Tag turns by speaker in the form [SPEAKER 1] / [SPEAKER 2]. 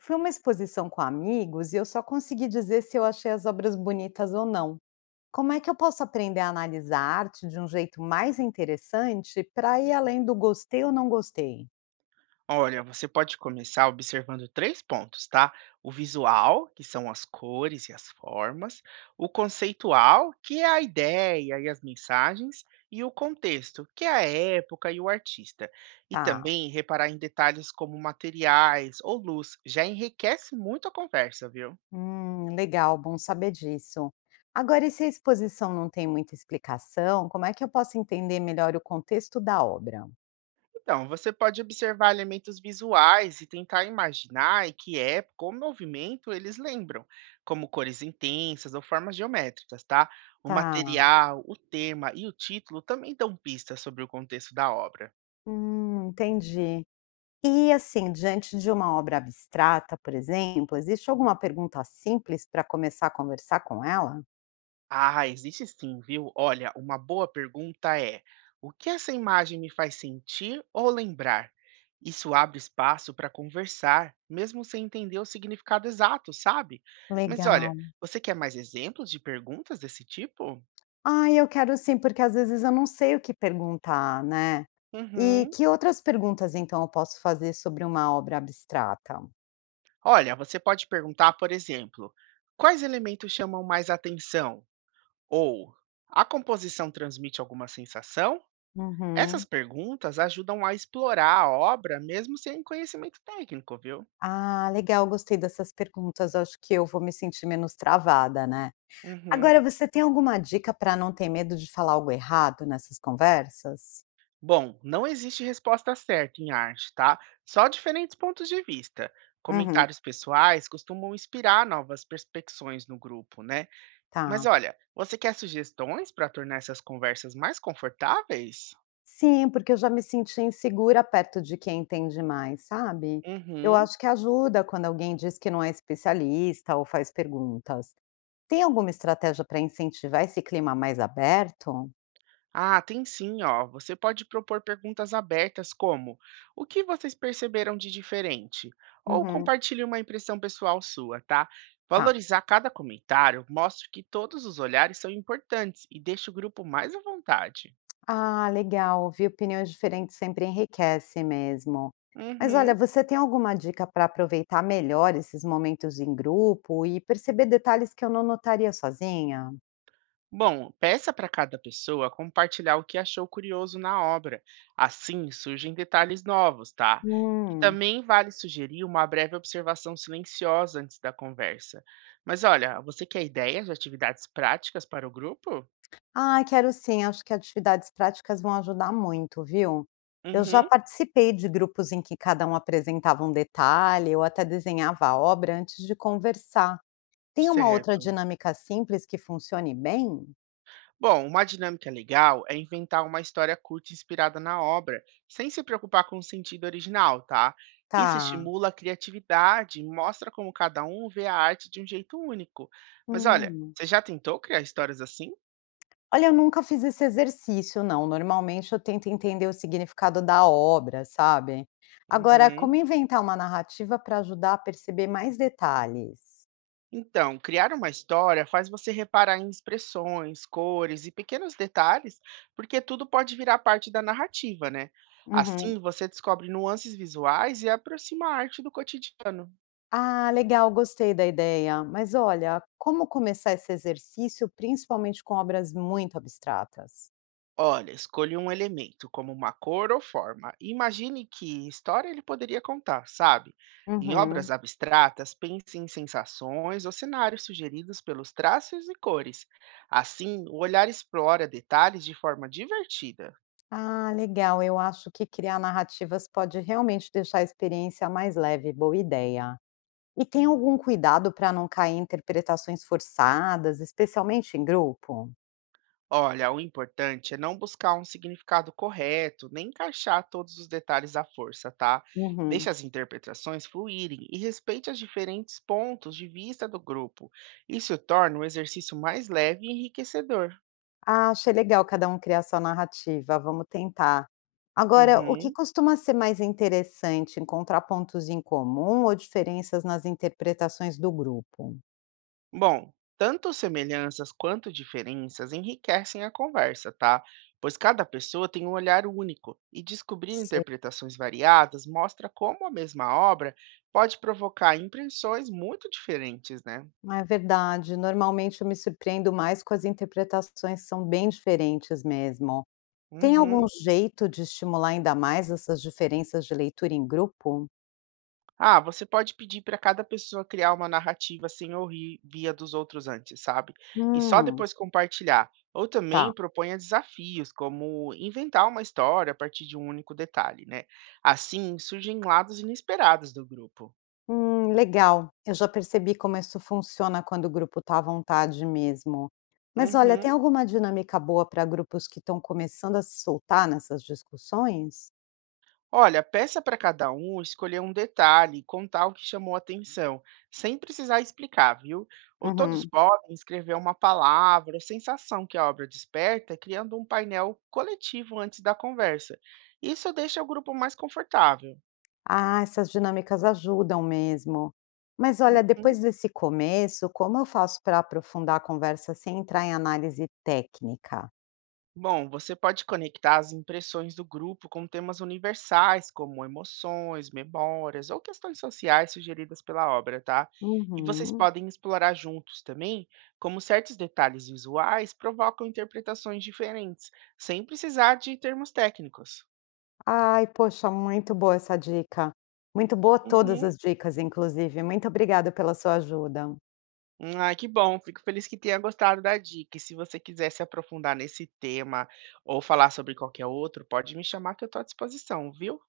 [SPEAKER 1] Foi uma exposição com amigos e eu só consegui dizer se eu achei as obras bonitas ou não. Como é que eu posso aprender a analisar a arte de um jeito mais interessante para ir além do gostei ou não gostei?
[SPEAKER 2] Olha, você pode começar observando três pontos, tá? O visual, que são as cores e as formas, o conceitual, que é a ideia e as mensagens, e o contexto, que é a época e o artista. E
[SPEAKER 1] Tá.
[SPEAKER 2] também reparar em detalhes como materiais ou luz, já enriquece muito a conversa, viu?
[SPEAKER 1] Legal, bom saber disso. Agora, e se a exposição não tem muita explicação, como é que eu posso entender melhor o contexto da obra?
[SPEAKER 2] Então, você pode observar elementos visuais e tentar imaginar em que época ou movimento eles lembram, como cores intensas ou formas geométricas, tá? O
[SPEAKER 1] Tá.
[SPEAKER 2] material, o tema e o título também dão pistas sobre o contexto da obra.
[SPEAKER 1] Entendi. E assim, diante de uma obra abstrata, por exemplo, existe alguma pergunta simples para começar a conversar com ela?
[SPEAKER 2] Ah, existe sim, viu? Olha, uma boa pergunta é: o que essa imagem me faz sentir ou lembrar? Isso abre espaço para conversar, mesmo sem entender o significado exato, sabe? Mas olha,
[SPEAKER 1] Legal.
[SPEAKER 2] você quer mais exemplos de perguntas desse tipo?
[SPEAKER 1] Ah, eu quero sim, porque às vezes eu não sei o que perguntar, né? E
[SPEAKER 2] Uhum.
[SPEAKER 1] que outras perguntas então eu posso fazer sobre uma obra abstrata?
[SPEAKER 2] Olha, você pode perguntar, por exemplo, quais elementos chamam mais atenção? Ou a composição transmite alguma sensação? Essas
[SPEAKER 1] Uhum.
[SPEAKER 2] perguntas ajudam a explorar a obra mesmo sem conhecimento técnico, viu?
[SPEAKER 1] Ah, legal, gostei dessas perguntas. Acho que eu vou me sentir menos travada, né? Agora,
[SPEAKER 2] Uhum.
[SPEAKER 1] você tem alguma dica para não ter medo de falar algo errado nessas conversas?
[SPEAKER 2] Bom, não existe resposta certa em arte, tá? Só diferentes pontos de vista.
[SPEAKER 1] Uhum.
[SPEAKER 2] Comentários pessoais costumam inspirar novas perspectivas no grupo, né? Mas
[SPEAKER 1] Tá.
[SPEAKER 2] olha, você quer sugestões para tornar essas conversas mais confortáveis?
[SPEAKER 1] Sim, porque eu já me senti insegura perto de quem entende mais, sabe? Eu
[SPEAKER 2] Uhum.
[SPEAKER 1] acho que ajuda quando alguém diz que não é especialista ou faz perguntas. Tem alguma estratégia para incentivar esse clima mais aberto?
[SPEAKER 2] Ah, tem sim, ó. Você pode propor perguntas abertas como: o que vocês perceberam de diferente? Ou
[SPEAKER 1] Uhum,
[SPEAKER 2] compartilhe uma impressão pessoal sua, tá?
[SPEAKER 1] tá.
[SPEAKER 2] Valorizar cada comentário mostra que todos os olhares são importantes e deixa o grupo mais à vontade.
[SPEAKER 1] Ah, legal. Ouvir opiniões diferentes sempre enriquece mesmo. Mas olha,
[SPEAKER 2] Uhum.
[SPEAKER 1] você tem alguma dica para aproveitar melhor esses momentos em grupo e perceber detalhes que eu não notaria sozinha?
[SPEAKER 2] Bom, peça para cada pessoa compartilhar o que achou curioso na obra. Assim surgem detalhes novos, tá? E
[SPEAKER 1] Hum.
[SPEAKER 2] também vale sugerir uma breve observação silenciosa antes da conversa. Mas olha, você quer ideias de atividades práticas para o grupo?
[SPEAKER 1] Ah, quero sim, acho que atividades práticas vão ajudar muito, viu? Eu já
[SPEAKER 2] Uhum,
[SPEAKER 1] participei de grupos em que cada um apresentava um detalhe ou até desenhava a obra antes de conversar. Tem uma outra
[SPEAKER 2] certo.
[SPEAKER 1] dinâmica simples que funcione bem?
[SPEAKER 2] Bom, uma dinâmica legal é inventar uma história curta inspirada na obra, sem se preocupar com o sentido original, tá? Isso
[SPEAKER 1] Tá.
[SPEAKER 2] estimula a criatividade e mostra como cada um vê a arte de um jeito único. Mas olha,
[SPEAKER 1] Hum.
[SPEAKER 2] você já tentou criar histórias assim?
[SPEAKER 1] Olha, eu nunca fiz esse exercício, não. Normalmente eu tento entender o significado da obra, sabe? Agora, como
[SPEAKER 2] Uhum.
[SPEAKER 1] inventar uma narrativa para ajudar a perceber mais detalhes?
[SPEAKER 2] Então, criar uma história faz você reparar em expressões, cores e pequenos detalhes, porque tudo pode virar parte da narrativa, né?
[SPEAKER 1] Uhum.
[SPEAKER 2] Assim, você descobre nuances visuais e aproxima a arte do cotidiano.
[SPEAKER 1] Ah, legal, gostei da ideia. Mas olha, como começar esse exercício, principalmente com obras muito abstratas?
[SPEAKER 2] Olha, escolha um elemento, como uma cor ou forma. E imagine que história ele poderia contar, sabe? Em obras
[SPEAKER 1] Uhum.
[SPEAKER 2] abstratas, pense em sensações ou cenários sugeridos pelos traços e cores. Assim, o olhar explora detalhes de forma divertida.
[SPEAKER 1] Ah, legal. Eu acho que criar narrativas pode realmente deixar a experiência mais leve. Boa ideia. E tem algum cuidado para não cair em interpretações forçadas, especialmente em grupo?
[SPEAKER 2] Olha, o importante é não buscar um significado correto, nem encaixar todos os detalhes à força, tá? Deixe
[SPEAKER 1] Uhum.
[SPEAKER 2] as interpretações fluírem e respeite os diferentes pontos de vista do grupo. Isso torna o exercício mais leve e enriquecedor.
[SPEAKER 1] Ah, achei legal cada um criar sua narrativa, vamos tentar. Agora, o que
[SPEAKER 2] Uhum.
[SPEAKER 1] costuma ser mais interessante, encontrar pontos em comum ou diferenças nas interpretações do grupo?
[SPEAKER 2] Bom, tanto semelhanças quanto diferenças enriquecem a conversa, tá? Pois cada pessoa tem um olhar único e descobrir
[SPEAKER 1] Sei.
[SPEAKER 2] interpretações variadas mostra como a mesma obra pode provocar impressões muito diferentes, né?
[SPEAKER 1] É verdade, normalmente eu me surpreendo mais com as interpretações que são bem diferentes mesmo. Tem
[SPEAKER 2] Uhum.
[SPEAKER 1] algum jeito de estimular ainda mais essas diferenças de leitura em grupo?
[SPEAKER 2] Ah, você pode pedir para cada pessoa criar uma narrativa sem ouvir via dos outros antes, sabe? E só
[SPEAKER 1] Hum,
[SPEAKER 2] depois compartilhar. Ou também
[SPEAKER 1] tá.
[SPEAKER 2] proponha desafios, como inventar uma história a partir de um único detalhe, né? Assim surgem lados inesperados do grupo.
[SPEAKER 1] Legal. Eu já percebi como isso funciona quando o grupo está à vontade mesmo. Mas olha,
[SPEAKER 2] Uhum.
[SPEAKER 1] tem alguma dinâmica boa para grupos que estão começando a se soltar nessas discussões?
[SPEAKER 2] Olha, peça para cada um escolher um detalhe e contar o que chamou atenção, sem precisar explicar, viu? Ou todos
[SPEAKER 1] Uhum.
[SPEAKER 2] podem escrever uma palavra ou sensação que a obra desperta, criando um painel coletivo antes da conversa. Isso deixa o grupo mais confortável.
[SPEAKER 1] Ah, essas dinâmicas ajudam mesmo. Mas olha,
[SPEAKER 2] Uhum.
[SPEAKER 1] depois desse começo, como eu faço para aprofundar a conversa sem entrar em análise técnica?
[SPEAKER 2] Bom, você pode conectar as impressões do grupo com temas universais, como emoções, memórias ou questões sociais sugeridas pela obra, tá? E vocês
[SPEAKER 1] Uhum.
[SPEAKER 2] podem explorar juntos também como certos detalhes visuais provocam interpretações diferentes, sem precisar de termos técnicos.
[SPEAKER 1] Ai, poxa, muito boa essa dica. Muito boa todas
[SPEAKER 2] Uhum.
[SPEAKER 1] as dicas, inclusive. Muito obrigada pela sua ajuda.
[SPEAKER 2] Ah, que bom. Fico feliz que tenha gostado da dica. E se você quiser se aprofundar nesse tema ou falar sobre qualquer outro, pode me chamar que eu estou à disposição, viu?